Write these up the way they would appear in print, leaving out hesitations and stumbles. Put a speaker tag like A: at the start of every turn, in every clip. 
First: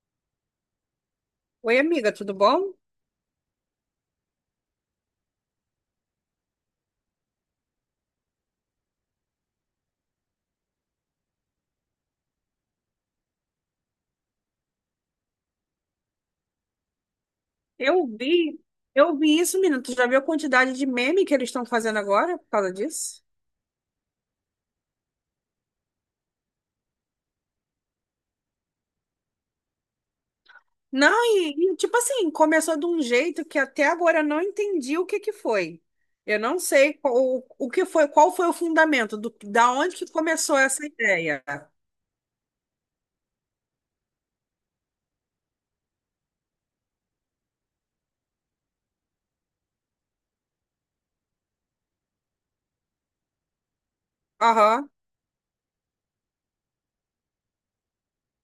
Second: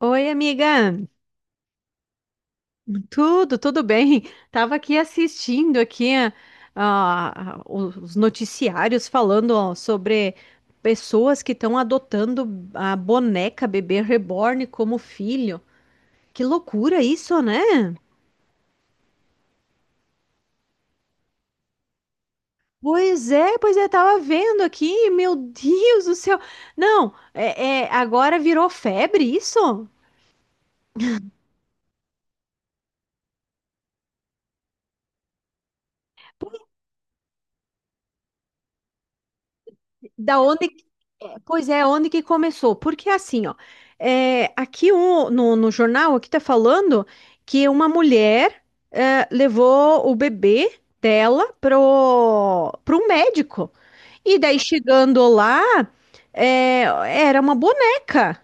A: Oi, amiga.
B: Oi, amiga, tudo bom?
A: Tudo, bem? Tava aqui assistindo aqui os noticiários falando, ó, sobre pessoas que estão adotando a boneca bebê reborn como filho. Que loucura isso, né?
B: Eu vi, eu vi isso, menina. Tu já viu a quantidade de meme que eles estão fazendo agora por causa disso?
A: Pois é, tava vendo aqui, meu Deus do céu. Não, é, agora virou febre isso?
B: Não, tipo assim, começou de um jeito que até agora eu não entendi o que que foi. Eu não sei o que foi, qual foi o fundamento, da onde que
A: Da
B: começou
A: onde,
B: essa
A: é,
B: ideia.
A: pois é, onde que começou? Porque assim, ó, é, aqui no, no jornal aqui tá falando que uma mulher, levou o bebê dela pro médico. E daí
B: Aham.
A: chegando lá, é, era uma boneca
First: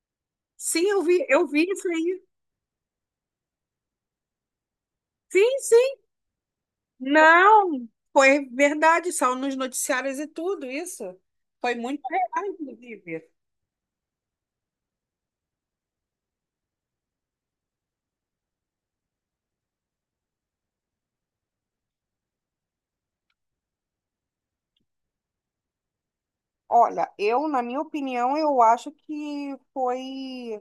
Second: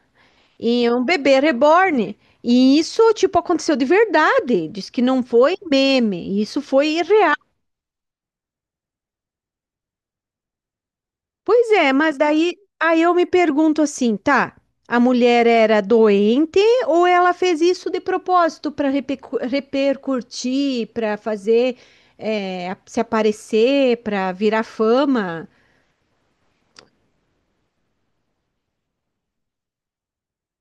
B: Sim,
A: e
B: eu
A: um
B: vi,
A: bebê
B: eu vi isso
A: reborn.
B: aí.
A: E isso, tipo, aconteceu de verdade. Diz que não
B: Sim,
A: foi
B: sim.
A: meme, isso foi real.
B: Não, foi verdade, saiu nos noticiários e tudo isso.
A: Pois
B: Foi
A: é,
B: muito
A: mas
B: real,
A: daí aí eu me
B: inclusive.
A: pergunto assim, tá? A mulher era doente ou ela fez isso de propósito para repercutir, para fazer, se aparecer, para virar fama,
B: Olha, eu, na minha opinião, eu acho que foi,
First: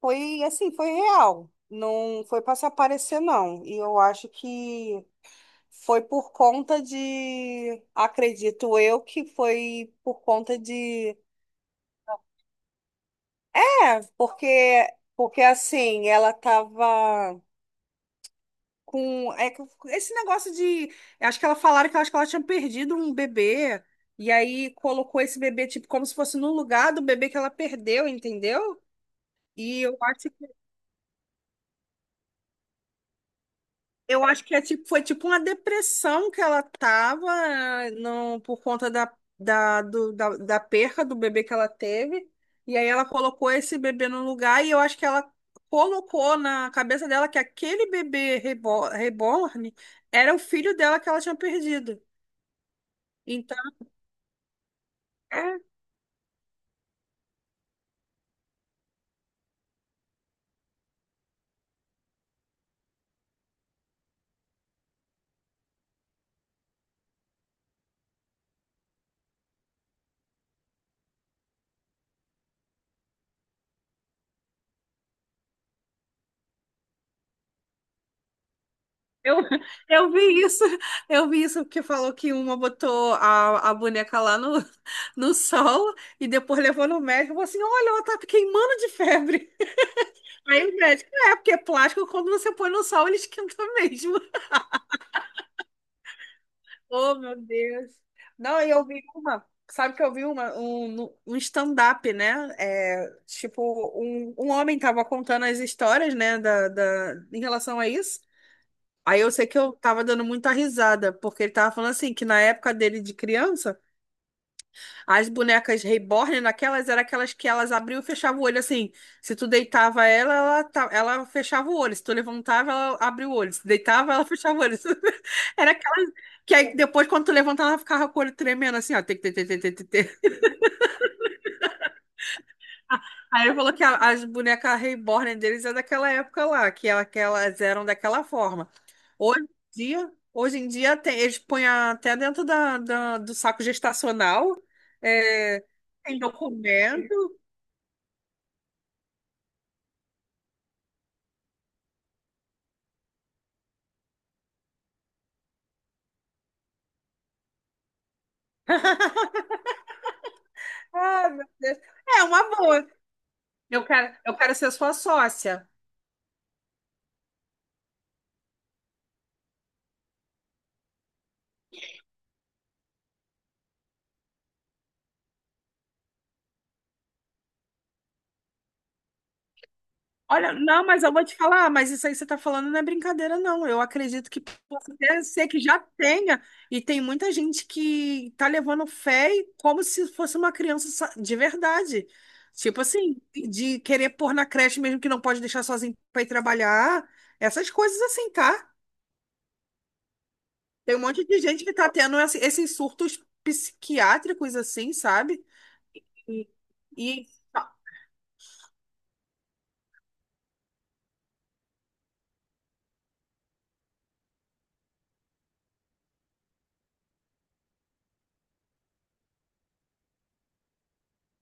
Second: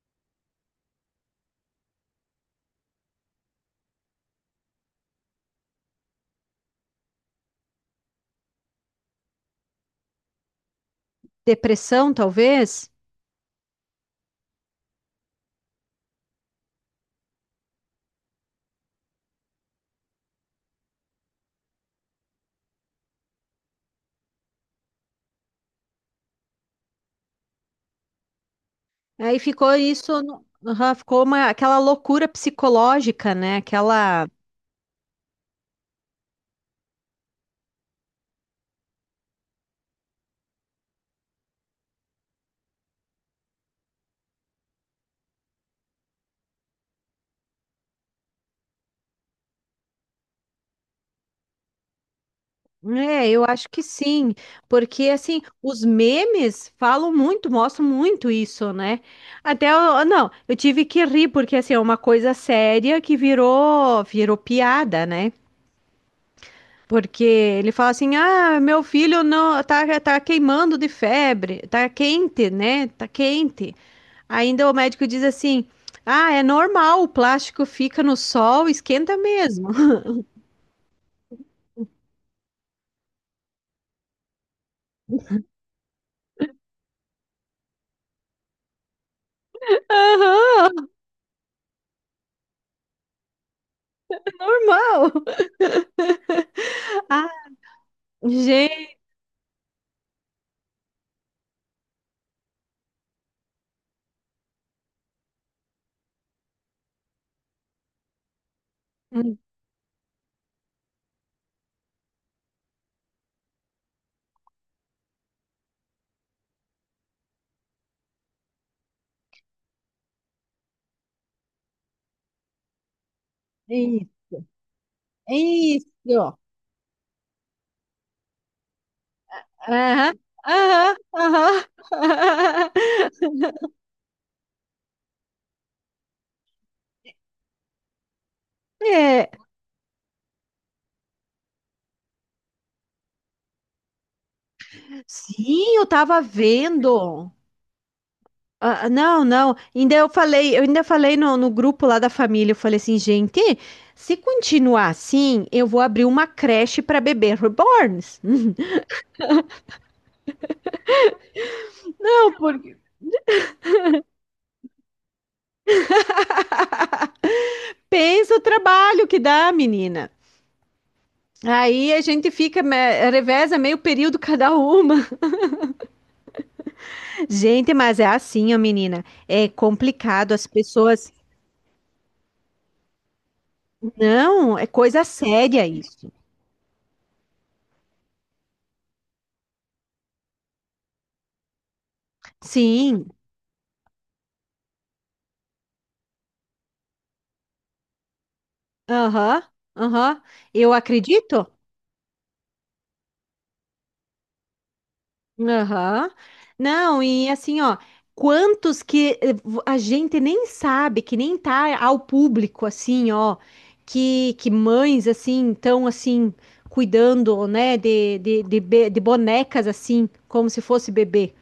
B: foi assim, foi real. Não foi para se aparecer, não. E eu acho que foi por conta de, acredito eu, que foi por conta de,
A: depressão talvez?
B: porque, porque assim, ela tava com, com esse negócio de, acho que ela falaram que, eu acho que ela tinha perdido um bebê, e aí colocou esse bebê, tipo, como se fosse no lugar do bebê que ela perdeu, entendeu?
A: Aí ficou
B: E eu
A: isso,
B: acho que,
A: aham, ficou uma, aquela loucura psicológica, né?
B: eu
A: Aquela...
B: acho que é tipo, foi tipo uma depressão que ela tava, não, por conta da perca do bebê que ela teve. E aí ela colocou esse bebê no lugar e eu acho que ela colocou na cabeça dela que aquele reborn era o filho dela que ela tinha perdido.
A: É, eu
B: Então,
A: acho que sim, porque assim, os memes falam muito, mostram muito isso, né? Até eu, não, eu tive que rir porque assim, é uma coisa séria que virou piada, né? Porque ele fala assim: "Ah, meu filho não tá queimando de febre, tá quente, né? Tá quente". Ainda o médico diz assim: "Ah, é normal, o plástico fica no sol, esquenta
B: Eu,
A: mesmo".
B: eu vi isso, eu vi isso porque falou que uma botou a boneca lá no, no sol e depois levou no médico e falou assim: olha, ela tá queimando de febre. Aí o
A: Aham,
B: médico, é, porque é plástico, quando você põe no sol, ele esquenta mesmo.
A: normal.
B: Oh,
A: Ah,
B: meu Deus. Não, e sabe que eu vi um stand-up, né? É, tipo, um homem tava contando as histórias, né, em relação a isso. Aí eu
A: gente.
B: sei que eu tava dando muita risada, porque ele tava falando assim, que na época dele de criança, as bonecas reborn, naquelas, eram aquelas que elas abriam e fechavam o olho, assim. Se tu deitava ela, ela fechava o olho. Se tu levantava, ela abria o olho. Se deitava, ela fechava o olho. Era aquelas
A: Isso.
B: que aí depois, quando tu levantava, ela ficava com o olho tremendo, assim, ó. Tic, tic, tic, tic, tic,
A: Aham,
B: tic.
A: aham, aham.
B: Aí ele falou que as bonecas reborn deles é daquela época lá, que que elas eram daquela forma.
A: É,
B: Hoje em hoje em dia eles põem até dentro do saco gestacional, é,
A: sim, eu
B: tem
A: tava vendo.
B: documento.
A: Ah, ah, não, não. Ainda eu falei, eu ainda falei no grupo lá da família, eu falei assim, gente, se continuar assim, eu vou abrir uma creche para bebê reborns.
B: Ah, meu Deus. É
A: Não,
B: uma
A: porque...
B: boa. Eu quero ser sua sócia.
A: pensa o trabalho que dá, menina. Aí a gente fica, reveza meio período cada uma. Gente, mas é assim, ó, menina. É complicado as
B: Olha, não, mas
A: pessoas.
B: eu vou te falar, mas isso aí que você está falando não é brincadeira, não. Eu acredito que
A: Não, é
B: possa
A: coisa
B: até ser que
A: séria
B: já
A: isso.
B: tenha, e tem muita gente que tá levando fé e como se fosse uma de verdade. Tipo
A: Sim,
B: assim, de querer pôr na creche mesmo que não pode deixar sozinho para ir trabalhar, essas coisas assim, tá?
A: aham, aham. Eu
B: Tem um monte de
A: acredito?
B: gente que tá tendo esses surtos psiquiátricos assim, sabe?
A: Aham.
B: E,
A: Não,
B: e
A: e assim, ó, quantos que a gente nem sabe, que nem tá ao público, assim, ó, que mães, assim, estão, assim, cuidando, né, de bonecas, assim, como se fosse bebê.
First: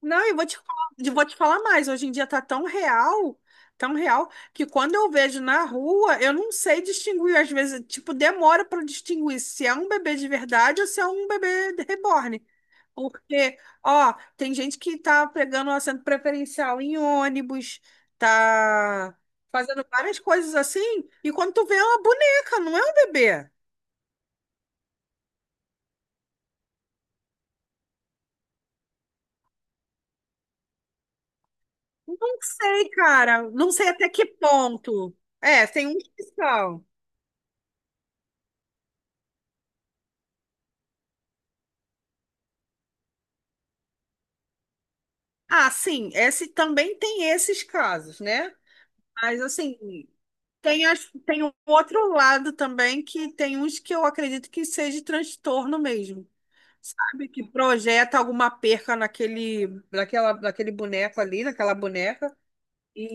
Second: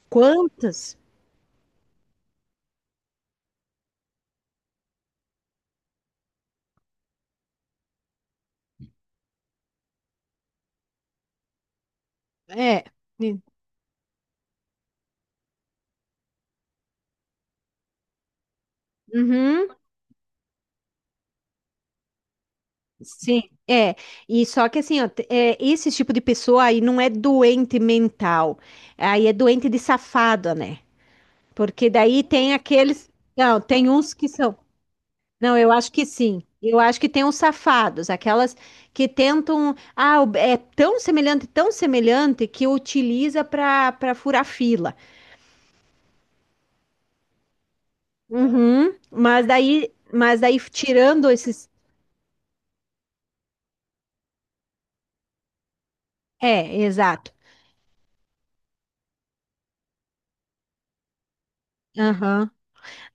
B: Não, eu vou te falar,
A: Quantas?
B: eu vou te falar mais. Hoje em dia tá tão real, que quando eu vejo na rua, eu não sei distinguir. Às vezes, tipo, demora para distinguir se é um bebê de verdade ou se é um bebê de reborn.
A: É.
B: Porque, ó, tem gente que tá pegando o assento preferencial em ônibus, tá
A: Uhum.
B: fazendo várias coisas assim, e quando tu vê é uma boneca, não é um
A: Sim,
B: bebê.
A: é. E só que assim, ó, é, esse tipo de pessoa aí não é doente mental, aí é doente de safado, né? Porque daí
B: Não
A: tem
B: sei,
A: aqueles.
B: cara.
A: Não,
B: Não sei
A: tem
B: até
A: uns
B: que
A: que são.
B: ponto.
A: Não,
B: É,
A: eu
B: tem
A: acho
B: um
A: que
B: que
A: sim. Eu
B: são.
A: acho que tem uns safados, aquelas que tentam. Ah, é tão semelhante que utiliza para furar fila.
B: Ah, sim, esse também tem esses casos, né?
A: Uhum,
B: Mas assim,
A: mas daí tirando
B: tem um
A: esses.
B: outro lado também que tem uns que eu acredito que seja transtorno mesmo,
A: É,
B: sabe?
A: exato.
B: Que projeta alguma perca naquele boneco ali, naquela boneca.
A: Aham.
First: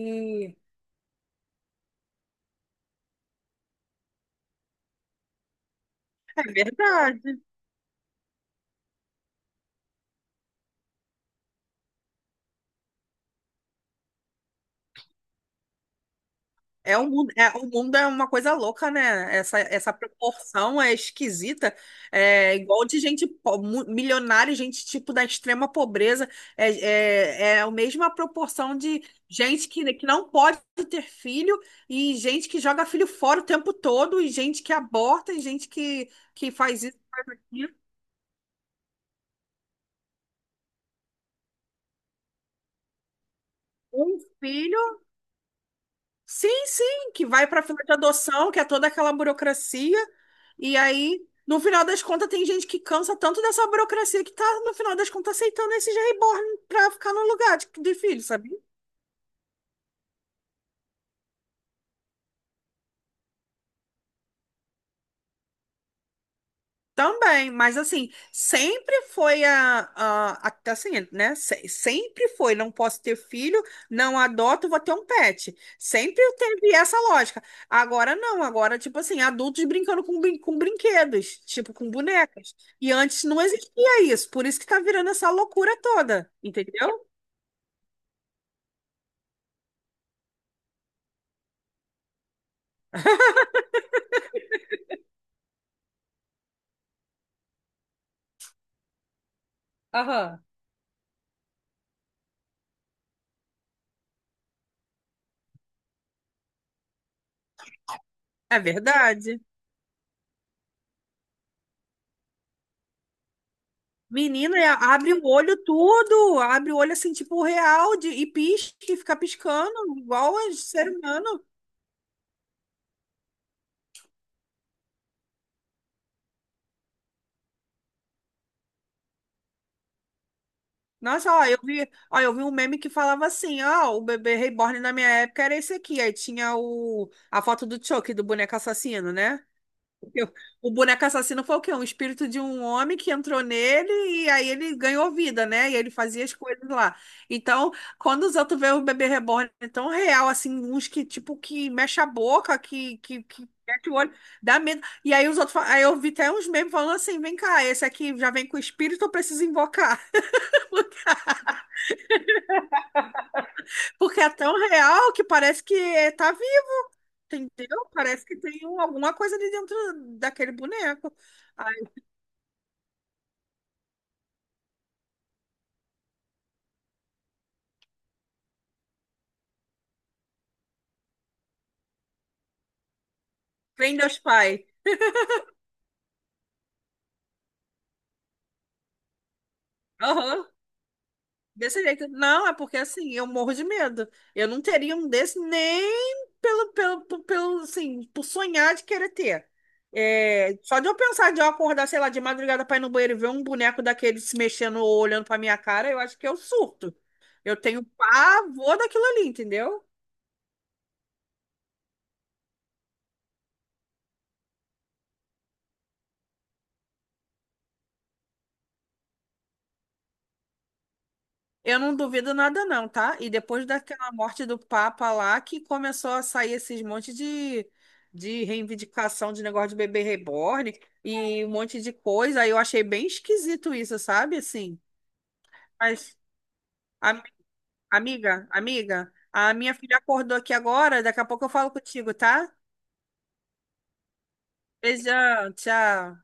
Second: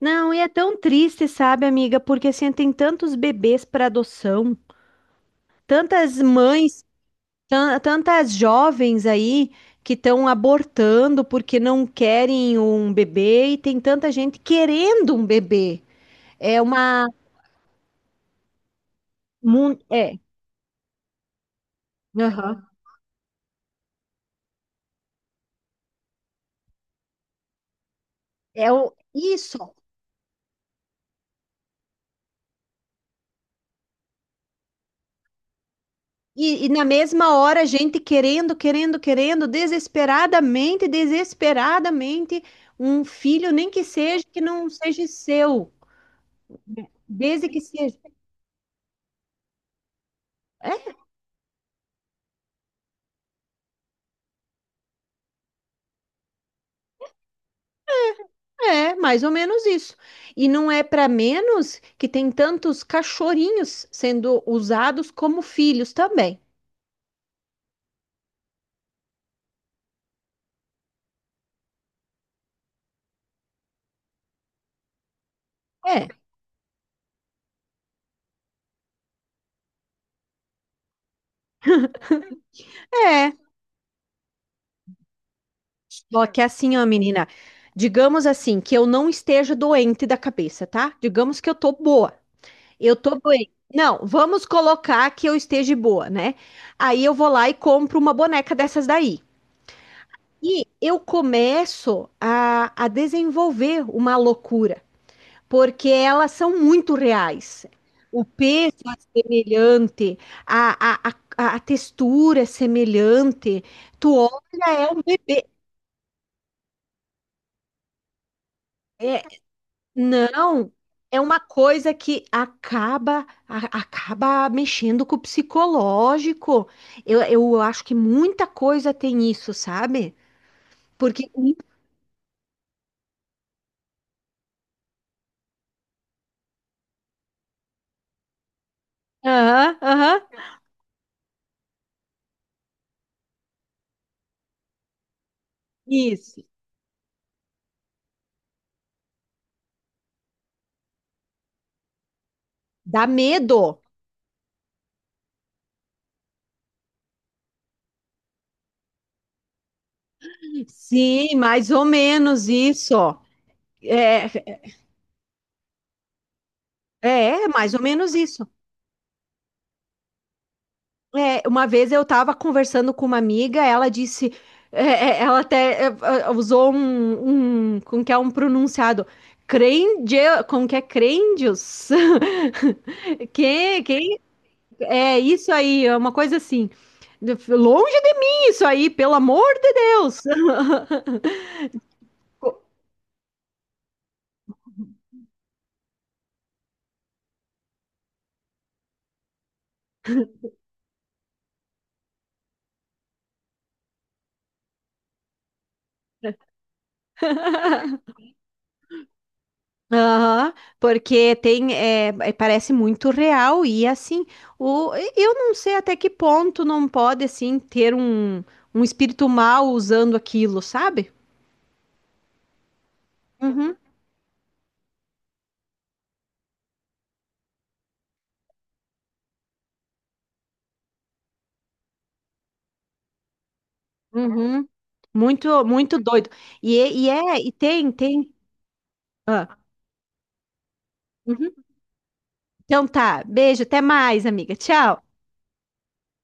A: Não, e é tão triste, sabe, amiga? Porque assim, tem tantos bebês para adoção, tantas
B: é
A: mães,
B: verdade.
A: tantas jovens aí que estão abortando porque não querem um bebê e tem tanta gente querendo um bebê. É uma...
B: É, o mundo é uma coisa louca, né? Essa
A: É.
B: proporção é esquisita. É
A: Aham.
B: igual de gente milionária, gente tipo da extrema pobreza. É a mesma
A: É
B: proporção
A: o...
B: de gente
A: isso.
B: que não pode ter filho e gente que joga filho fora o tempo todo, e gente que aborta, e gente que
A: E
B: faz
A: na
B: isso, faz
A: mesma hora, a
B: aquilo.
A: gente querendo, querendo, querendo, desesperadamente, desesperadamente, um filho, nem que
B: Um
A: seja que não
B: filho.
A: seja seu,
B: Sim, sim, que vai
A: desde que
B: para fila de
A: seja.
B: adoção, que é toda aquela burocracia. E
A: É,
B: aí, no final das contas, tem gente que cansa tanto dessa burocracia que tá, no final das contas, aceitando esses reborn para ficar no lugar de filho, sabe?
A: é, mais ou menos isso. E não é para menos que tem tantos cachorrinhos sendo usados como filhos também.
B: Também, mas assim, sempre foi assim, né? Sempre foi, não posso ter filho, não adoto, vou ter um pet.
A: É,
B: Sempre teve essa lógica. Agora não, agora, tipo assim, adultos brincando com, com brinquedos, tipo com bonecas. E antes
A: é.
B: não existia isso, por isso que tá virando essa loucura
A: Só
B: toda,
A: que assim, ó,
B: entendeu?
A: menina, digamos assim, que eu não esteja doente da cabeça, tá? Digamos que eu tô boa. Eu tô doente. Não, vamos colocar que eu esteja boa, né? Aí eu vou lá e compro uma boneca dessas daí.
B: Aham.
A: E eu começo a desenvolver uma loucura, porque elas são muito reais. O
B: É
A: peso é
B: verdade.
A: semelhante, a, a, a textura é semelhante. Tu
B: Menina,
A: olha, é um
B: abre o
A: bebê.
B: olho tudo, abre o olho assim, tipo real, de, e pisca, e fica
A: É,
B: piscando, igual a
A: não,
B: ser
A: é uma
B: humano.
A: coisa que acaba acaba mexendo com o psicológico. Eu acho que muita coisa tem isso, sabe? Porque...
B: Nossa, ó, eu vi um meme que falava assim, ó, o bebê reborn na minha época era esse aqui. Aí tinha o, a foto do Chucky, do boneco assassino, né?
A: Aham, aham,
B: Porque o boneco assassino foi o quê? Um espírito de um homem que entrou nele e aí ele ganhou vida, né? E ele fazia as
A: isso.
B: coisas lá. Então, quando os outros veem o bebê reborn tão real, assim, uns que, tipo, que mexe a boca,
A: Dá
B: que
A: medo.
B: mete o olho, dá medo. E aí os outros, aí eu vi até uns memes falando assim, vem cá, esse aqui já vem com espírito, eu preciso invocar.
A: Sim, mais ou menos isso.
B: Porque é
A: É.
B: tão real que parece que tá vivo,
A: É, é mais ou
B: entendeu?
A: menos
B: Parece que
A: isso.
B: tem alguma coisa ali dentro daquele boneco.
A: É, uma
B: Aí,
A: vez eu estava conversando com uma amiga, ela disse, é, ela até usou um, como que é um pronunciado, crende, como que é crendios? Que,
B: vem Deus
A: que,
B: Pai.
A: é isso aí, é uma coisa assim, longe de mim isso aí, pelo amor de Deus.
B: Aham. Desse jeito. Não, é porque assim, eu morro de medo. Eu não teria um desse nem pelo, assim, por sonhar de querer ter. É, só de eu pensar de eu acordar, sei lá, de madrugada pra ir no banheiro e ver um boneco daquele se mexendo ou olhando pra minha cara, eu acho que eu surto. Eu tenho pavor daquilo ali, entendeu?
A: Aham, porque tem, parece muito real e assim, o, eu não sei até que ponto não pode assim ter um espírito mal usando aquilo, sabe?
B: Eu não duvido nada não, tá? E depois
A: Uhum,
B: daquela morte do Papa lá, que começou a sair esses monte de reivindicação de negócio de bebê reborn e um monte de coisa, aí eu achei bem esquisito isso, sabe?
A: uhum.
B: Assim,
A: Muito, muito
B: mas,
A: doido. E,
B: am-
A: é, tem, tem.
B: amiga, amiga, a
A: Ah,
B: minha filha acordou aqui agora, daqui a pouco eu
A: uhum.
B: falo contigo, tá?
A: Então tá, beijo, até mais, amiga. Tchau.
B: Beijão, tchau.